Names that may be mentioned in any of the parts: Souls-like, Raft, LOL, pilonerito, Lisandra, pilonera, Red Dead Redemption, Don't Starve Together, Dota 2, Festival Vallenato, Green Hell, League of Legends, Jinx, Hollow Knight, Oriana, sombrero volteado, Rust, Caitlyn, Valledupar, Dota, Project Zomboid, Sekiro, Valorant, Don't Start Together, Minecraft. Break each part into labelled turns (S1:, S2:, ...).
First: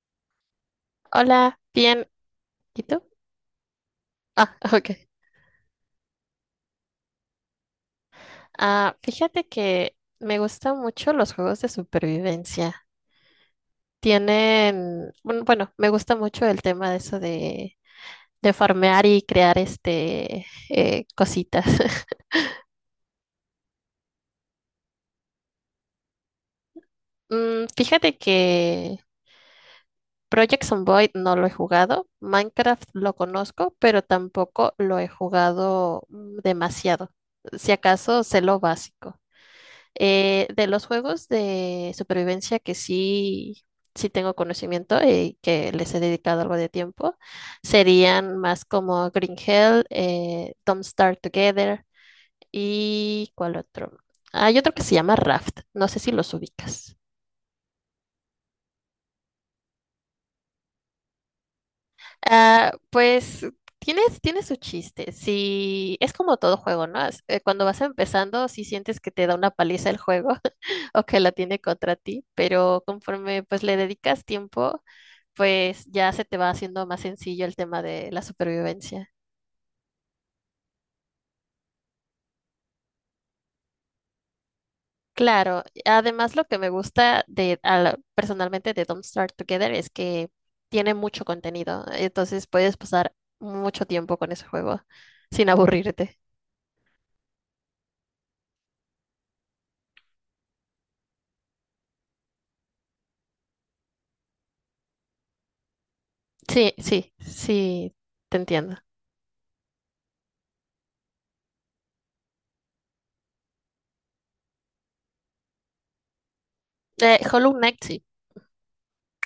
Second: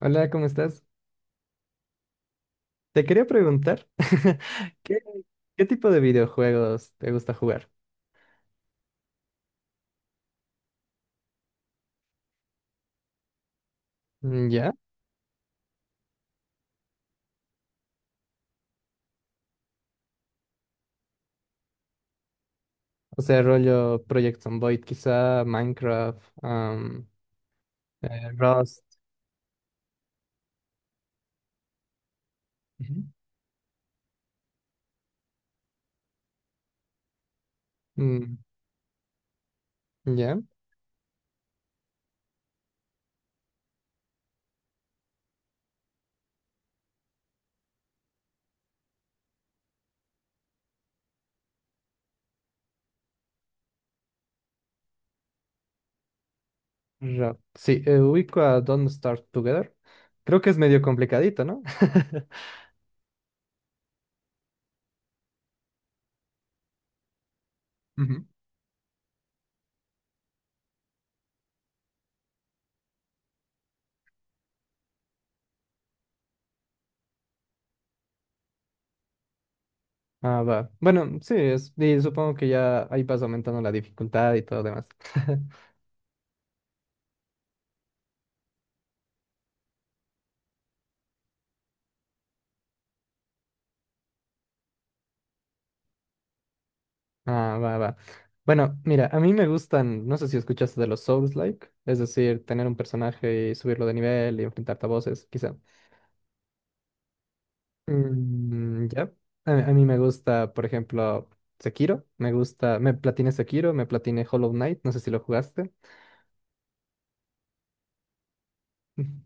S1: Hola, ¿cómo estás?
S2: Hola, bien. ¿Y tú?
S1: Te quería preguntar,
S2: Ah,
S1: ¿qué,
S2: ok.
S1: qué tipo de videojuegos te gusta jugar?
S2: Ah, fíjate que me gustan mucho los juegos de supervivencia.
S1: Mm, ¿ya?
S2: Tienen, bueno, me gusta mucho el tema de eso de farmear y crear cositas.
S1: O sea, rollo Project Zomboid, quizá Minecraft,
S2: Mm, fíjate
S1: Rust.
S2: que Project Zomboid no lo he jugado, Minecraft
S1: Ujú.
S2: lo conozco, pero tampoco lo he jugado demasiado. Si acaso
S1: Mm,
S2: sé lo básico.
S1: ¿ya?
S2: De los juegos de supervivencia que sí tengo conocimiento y que les he dedicado algo de tiempo, serían más como Green Hell, Don't Starve Together y ¿cuál otro? Hay otro que se llama Raft, no sé si los ubicas.
S1: Sí, ubico a Don't Start Together. Creo que es medio complicadito, ¿no?
S2: Ah, pues tiene su chiste. Si es como todo juego, ¿no? Cuando vas
S1: Ujú.
S2: empezando, si sientes que te da una paliza el juego o que la tiene contra ti, pero conforme pues le dedicas tiempo pues ya se te va haciendo más sencillo el tema de la supervivencia.
S1: Ah, va. Bueno, sí, es, y supongo que ya ahí vas aumentando la dificultad y todo lo demás.
S2: Claro, además lo que me gusta personalmente de Don't Starve Together es que tiene mucho contenido, entonces puedes pasar mucho tiempo con ese juego sin aburrirte.
S1: Ah, va, va. Bueno, mira, a mí me gustan, no sé si escuchaste de los Souls-like, es decir, tener un personaje y subirlo de nivel y enfrentarte a voces, quizá.
S2: Sí, sí, sí, te entiendo.
S1: Mm, ya. A mí me gusta, por ejemplo, Sekiro, me gusta, me platiné Sekiro, me platiné Hollow Knight, no sé si lo jugaste.
S2: Hollow Knight, sí.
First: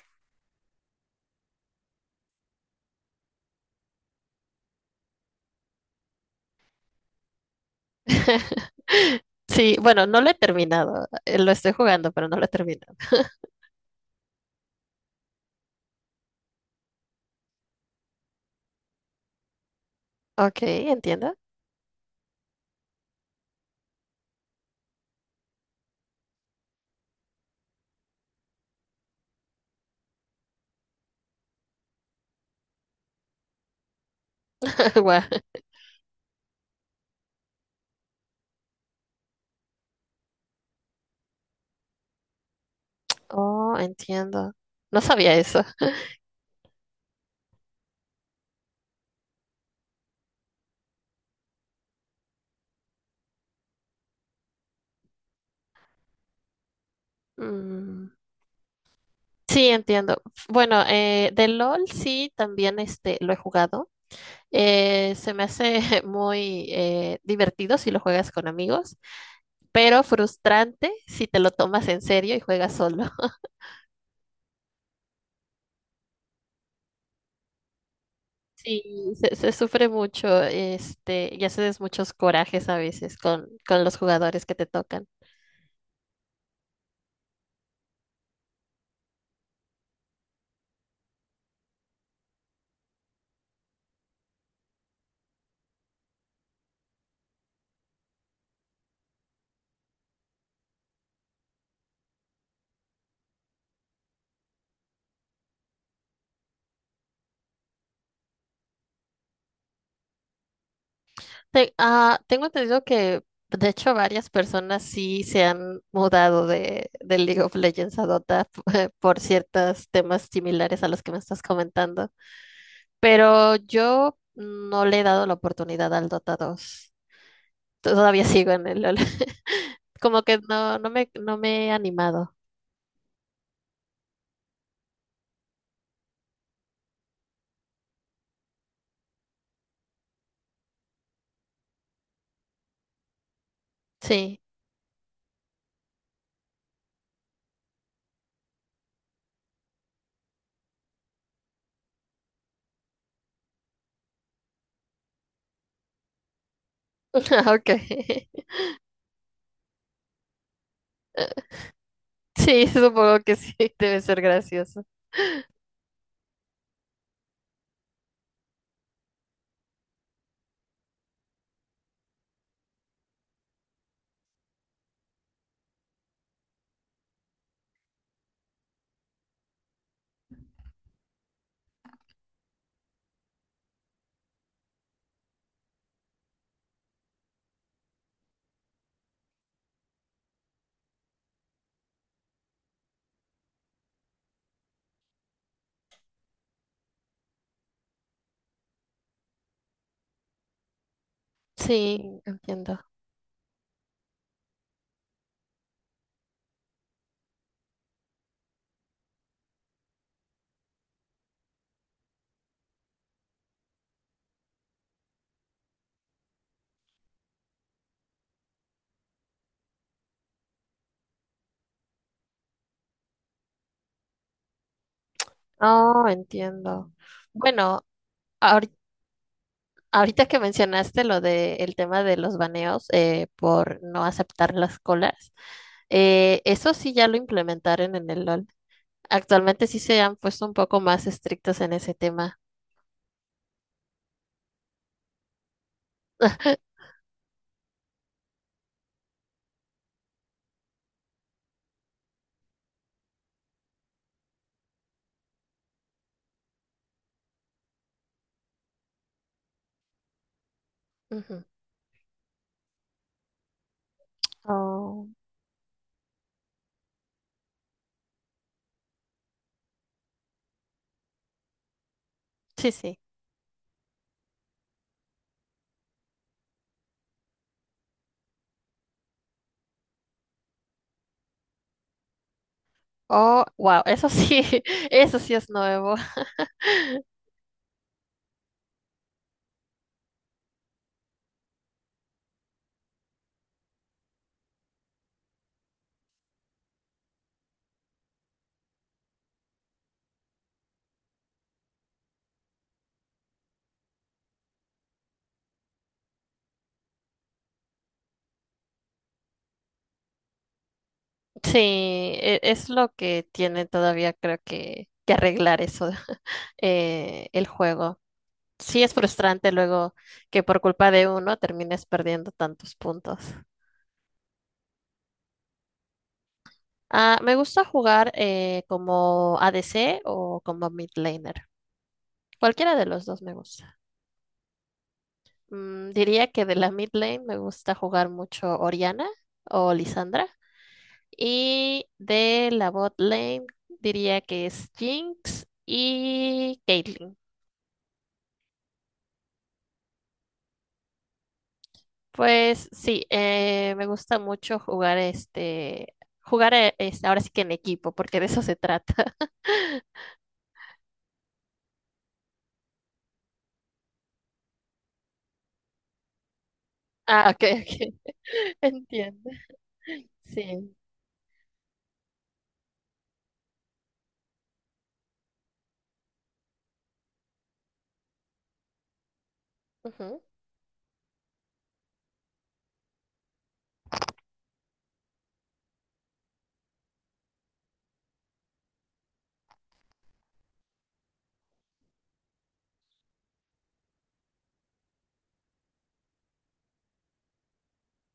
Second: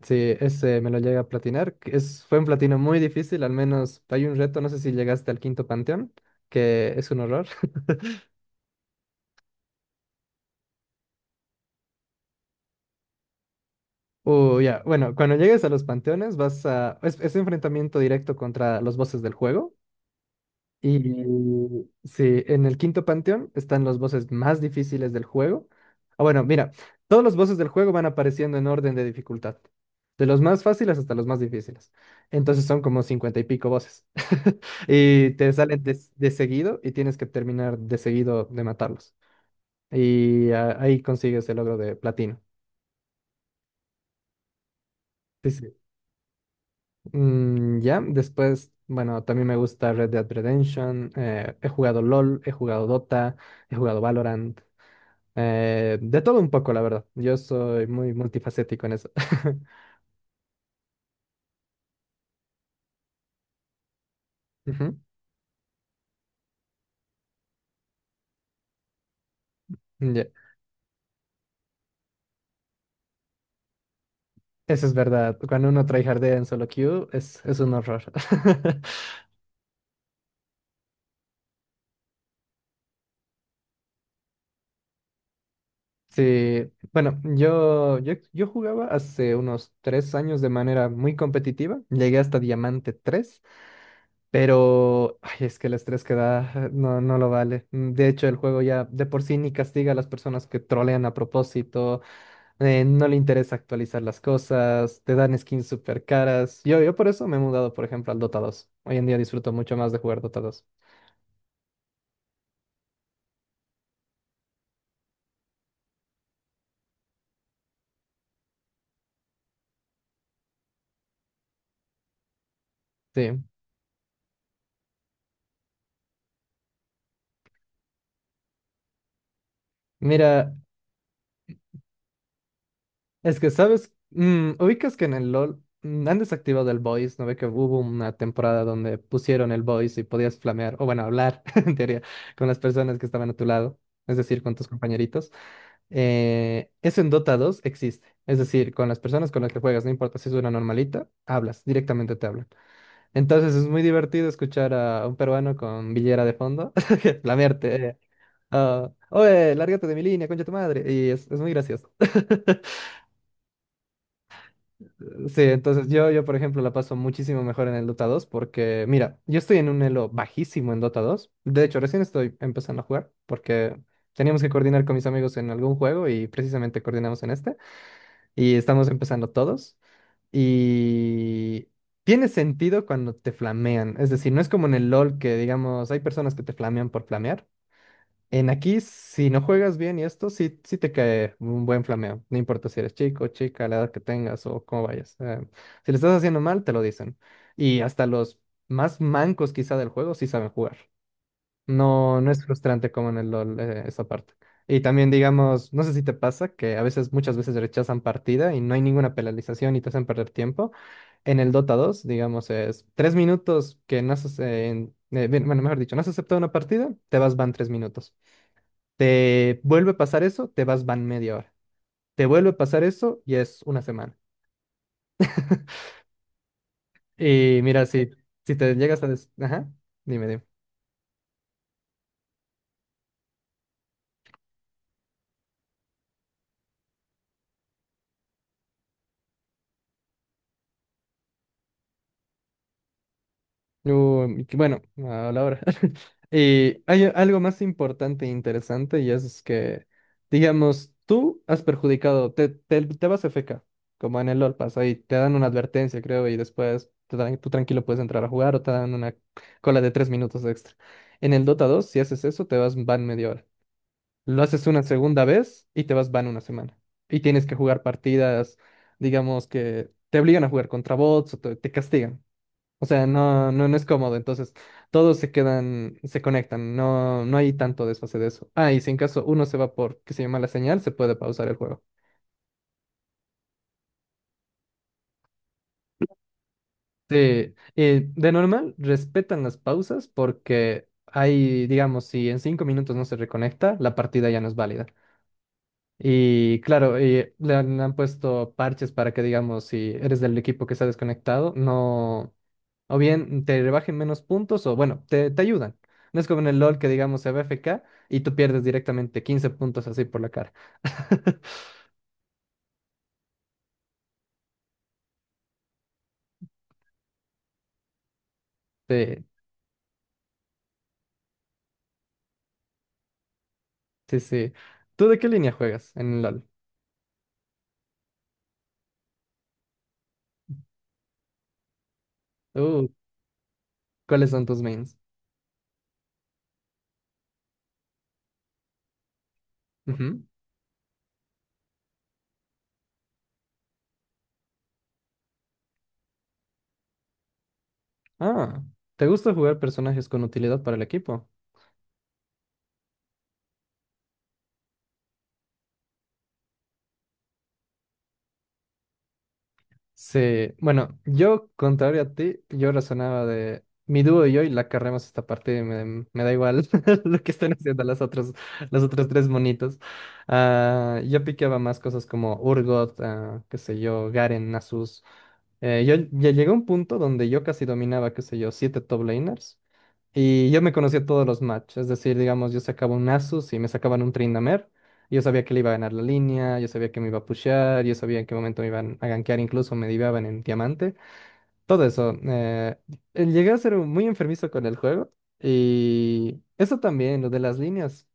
S1: Sí, ese me lo llegué a platinar, que es, fue un platino muy difícil, al menos hay un reto, no sé si llegaste al quinto panteón, que es un horror.
S2: Sí, bueno, no lo he terminado. Lo estoy jugando, pero no lo he terminado.
S1: Ya, bueno, cuando llegues a los panteones vas a... Es enfrentamiento directo contra los bosses del juego.
S2: Ok,
S1: Y
S2: entiendo.
S1: sí, en el quinto panteón están los bosses más difíciles del juego. Ah, bueno, mira, todos los bosses del juego van apareciendo en orden de dificultad. De los más fáciles hasta los más difíciles. Entonces son como 50 y pico bosses.
S2: Guau.
S1: Y te salen de seguido y tienes que terminar de seguido de matarlos. Y ahí consigues el logro de platino.
S2: Oh, entiendo. No sabía
S1: Sí,
S2: eso.
S1: sí. Ya, después, bueno, también me gusta Red Dead Redemption, he jugado LOL, he jugado Dota, he jugado Valorant, de todo un poco, la verdad. Yo soy
S2: Mm.
S1: muy multifacético en eso.
S2: Sí, entiendo. Bueno, de LOL sí, también este, lo he jugado.
S1: Ujú,
S2: Se me hace muy divertido si lo juegas con amigos, pero
S1: ya,
S2: frustrante si te lo tomas en serio y juegas solo.
S1: eso es verdad. Cuando uno tryhardea en solo queue, es un horror.
S2: Sí, se sufre mucho, este, y haces muchos corajes a veces con los jugadores que te tocan.
S1: Sí, bueno, yo jugaba hace unos 3 años de manera muy competitiva. Llegué hasta Diamante 3. Pero ay, es que el estrés que da no, no lo vale. De hecho, el juego ya de por sí ni castiga a las personas que trolean a propósito, no le interesa actualizar las cosas, te dan skins súper caras. Yo por eso me he mudado, por ejemplo, al Dota 2. Hoy en día disfruto mucho más de jugar Dota 2.
S2: Tengo entendido que, de hecho, varias personas sí se han mudado de League of Legends a Dota, por ciertos temas similares a los que me estás comentando,
S1: Sí.
S2: pero yo no le he dado la oportunidad al Dota dos. Todavía sigo en el LoL. Como que
S1: Mira,
S2: no, no me he animado.
S1: es que, ¿sabes? Ubicas que en el LOL han desactivado el voice, ¿no ve que hubo una temporada donde pusieron el voice y podías flamear, o bueno, hablar, en teoría, con las personas que estaban a tu lado, es
S2: Sí,
S1: decir, con tus compañeritos? Eso en Dota 2 existe, es decir, con las personas con las que juegas, no importa si es una normalita, hablas, directamente te hablan. Entonces es muy divertido escuchar a un peruano con villera de fondo, que flamearte,
S2: ok.
S1: oye, lárgate de mi línea, concha tu madre, y es muy gracioso.
S2: Sí, supongo que sí, debe ser gracioso.
S1: Sí, entonces por ejemplo, la paso muchísimo mejor en el Dota 2 porque, mira, yo estoy en un elo bajísimo en Dota 2. De hecho, recién estoy empezando a jugar porque teníamos que coordinar con mis amigos en algún juego y precisamente coordinamos en este. Y estamos empezando todos. Y tiene sentido cuando te flamean. Es decir, no es como en el LOL que, digamos, hay personas que te flamean por flamear. En aquí, si no juegas bien y esto, sí, sí te cae un buen flameo. No importa si eres chico, chica, la edad que tengas o cómo vayas. Si le estás haciendo mal, te lo dicen. Y hasta los más mancos quizá del juego sí saben jugar.
S2: Sí,
S1: No, no es
S2: entiendo.
S1: frustrante como en el LoL, esa parte. Y también, digamos, no sé si te pasa que a veces, muchas veces rechazan partida y no hay ninguna penalización y te hacen perder tiempo. En el Dota 2, digamos, es 3 minutos que no has, bien, bueno, mejor dicho, no has aceptado una partida, te vas, van 3 minutos. Te vuelve a pasar eso, te vas, van media hora. Te vuelve a pasar eso y es una semana.
S2: Oh, entiendo.
S1: Y
S2: Bueno,
S1: mira, si, si te llegas a... des- Ajá,
S2: ahorita
S1: dime,
S2: que
S1: dime.
S2: mencionaste lo de el tema de los baneos por no aceptar las colas, eso sí ya lo implementaron en el LOL. Actualmente sí se han puesto un poco más estrictos en ese tema.
S1: Uy, que bueno, a la hora. Y hay algo más importante e interesante y es que, digamos, tú has perjudicado, te vas FK, como en el LOL pasa, y te dan una advertencia, creo, y después tú tranquilo puedes entrar a jugar o te dan una cola de 3 minutos extra. En
S2: Ujú.
S1: el Dota 2 si haces eso, te vas, van media hora. Lo haces una
S2: Oh,
S1: segunda vez y te vas van una semana. Y tienes que jugar partidas, digamos que te obligan a jugar contra bots o te castigan.
S2: sí,
S1: O
S2: sí.
S1: sea, no, no, no es cómodo. Entonces, todos se quedan, se conectan. No, no hay tanto desfase de eso. Ah, y si en caso uno se va por que se llama la señal, se puede pausar el juego.
S2: Oh, wow, eso sí, eso sí es nuevo.
S1: Sí, de normal respetan las pausas porque hay, digamos, si en 5 minutos no se reconecta, la partida ya no es válida. Y claro, y le han puesto parches para que, digamos, si eres del equipo que está desconectado, no, o bien te rebajen menos puntos o, bueno, te ayudan. No es como en el LOL que, digamos, se va FK y tú pierdes directamente 15 puntos así por la cara.
S2: Sí, es lo que tiene todavía creo que arreglar eso, el juego. Sí, es
S1: Sí,
S2: frustrante luego que por culpa de uno termines perdiendo tantos puntos.
S1: sí, sí. ¿Tú de qué línea juegas en el LOL?
S2: Ah, me gusta jugar como ADC o como mid laner. Cualquiera de
S1: Uh,
S2: los dos me gusta.
S1: ¿Cuáles son tus mains?
S2: Mm, diría que de la mid lane me gusta jugar mucho Oriana o Lisandra.
S1: Ujú.
S2: Y de la bot lane diría que es Jinx y Caitlyn.
S1: Ah, ¿te gusta jugar personajes con utilidad para el equipo?
S2: Pues sí, me gusta mucho jugar jugar ahora sí que en equipo, porque de eso se trata.
S1: Sí, bueno, yo contrario a ti, yo razonaba de mi dúo y yo y la carremos esta parte, y me da igual lo
S2: Ah,
S1: que
S2: ok,
S1: estén
S2: ok.
S1: haciendo las otras, los otros tres
S2: Entiendo.
S1: monitos.
S2: Sí.
S1: Ah, yo piqueaba más cosas como Urgot, ah, qué sé yo, Garen, Nasus. Yo ya llegué a un punto donde yo casi dominaba, qué sé yo, siete top laners.
S2: Ujú.
S1: Y yo me conocía todos los match, es decir, digamos, yo sacaba un Asus y me sacaban un Tryndamere, y yo sabía que le iba a ganar la línea, yo sabía que me iba a pushear, yo sabía en qué momento me iban a gankear, incluso me diveaban en diamante, todo eso. Llegué a ser muy enfermizo con el juego, y eso también, lo de las líneas,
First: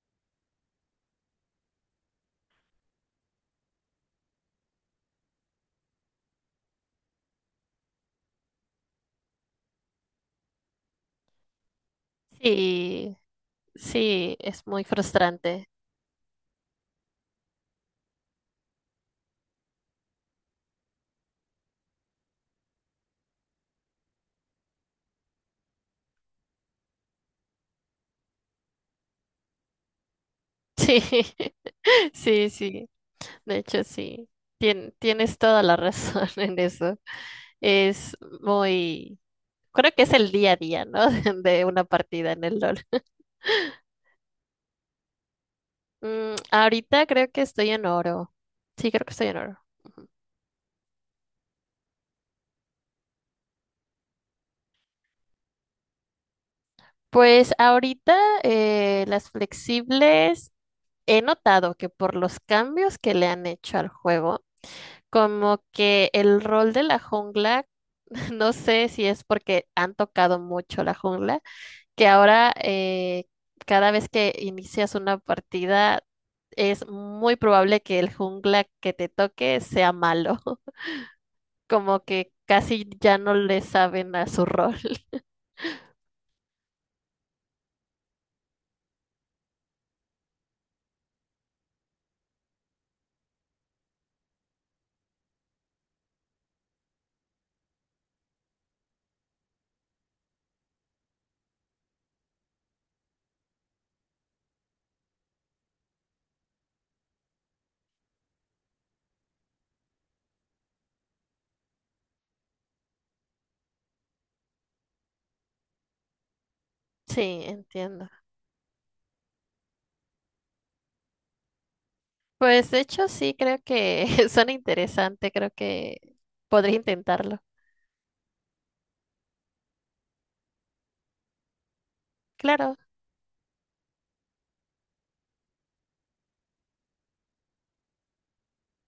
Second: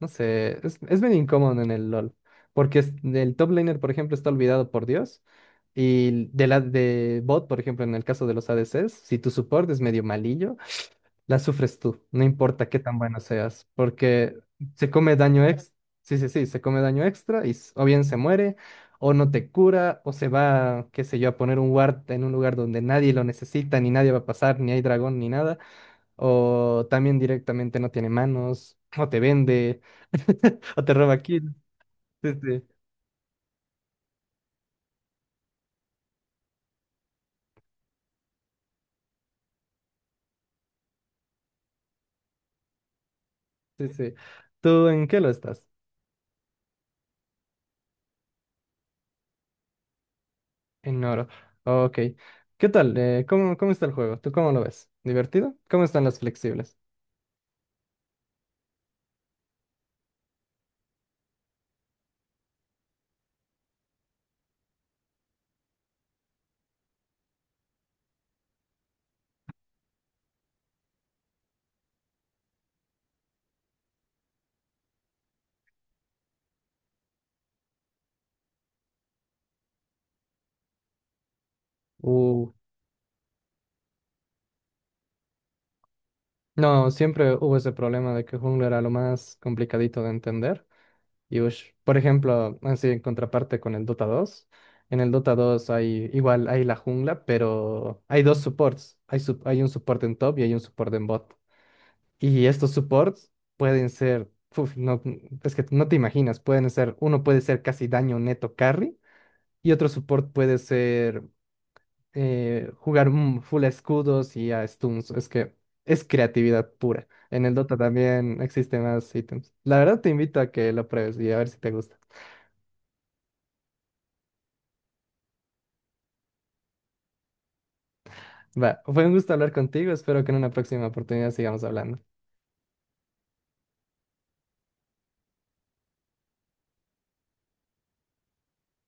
S1: no sé, es bien incómodo en el LoL, porque el top laner, por ejemplo, está olvidado por Dios, y de la de bot, por ejemplo, en el caso de los ADCs, si tu support es medio malillo, la sufres tú, no importa qué tan
S2: Sí,
S1: bueno seas,
S2: sí,
S1: porque
S2: es muy
S1: se come daño
S2: frustrante.
S1: extra, sí, sí, sí, se come daño extra y o bien se muere, o no te cura, o se va, qué sé yo, a poner un ward en un lugar donde nadie lo necesita, ni nadie va a pasar, ni hay dragón, ni nada, o también directamente no tiene manos, o te vende, o te
S2: Sí,
S1: roba kill. Sí,
S2: sí,
S1: sí,
S2: sí. De hecho, sí. Tienes toda la razón en eso. Es muy... Creo que es el día a día, ¿no? De una partida en el LOL.
S1: sí, sí. ¿Tú en qué lo estás?
S2: Mm, ahorita creo que estoy en oro. Sí, creo que estoy en oro.
S1: En oro. Ok. ¿Qué tal? ¿Cómo está el juego? ¿Tú cómo lo ves? ¿Divertido? ¿Cómo están las flexibles?
S2: Pues ahorita las flexibles he notado que por los cambios que le han hecho al juego, como que el rol de la jungla, no sé si es porque han tocado mucho la jungla, que ahora cada vez que inicias una partida es muy probable que el jungla que te toque sea malo, como que
S1: Uh.
S2: casi ya no le saben a su rol.
S1: No, siempre hubo ese problema de que Jungla era lo más complicadito de entender. Y ush, por ejemplo, así en contraparte con el Dota 2, en el Dota 2 hay igual hay la jungla, pero hay dos supports. Hay, hay un support en top y hay un support en bot. Y estos supports pueden ser, uf, no, es que no te imaginas, pueden ser, uno puede ser casi daño neto carry y otro support puede ser jugar un full escudos y a stuns. Es que es creatividad pura.
S2: Sí,
S1: En el Dota
S2: entiendo.
S1: también existen más ítems. La verdad te invito a que lo pruebes y a ver si te gusta.
S2: Pues de hecho sí, creo que suena interesante, creo que podría intentarlo.
S1: Va, fue un gusto hablar contigo. Espero que en una próxima oportunidad sigamos hablando.
S2: Claro.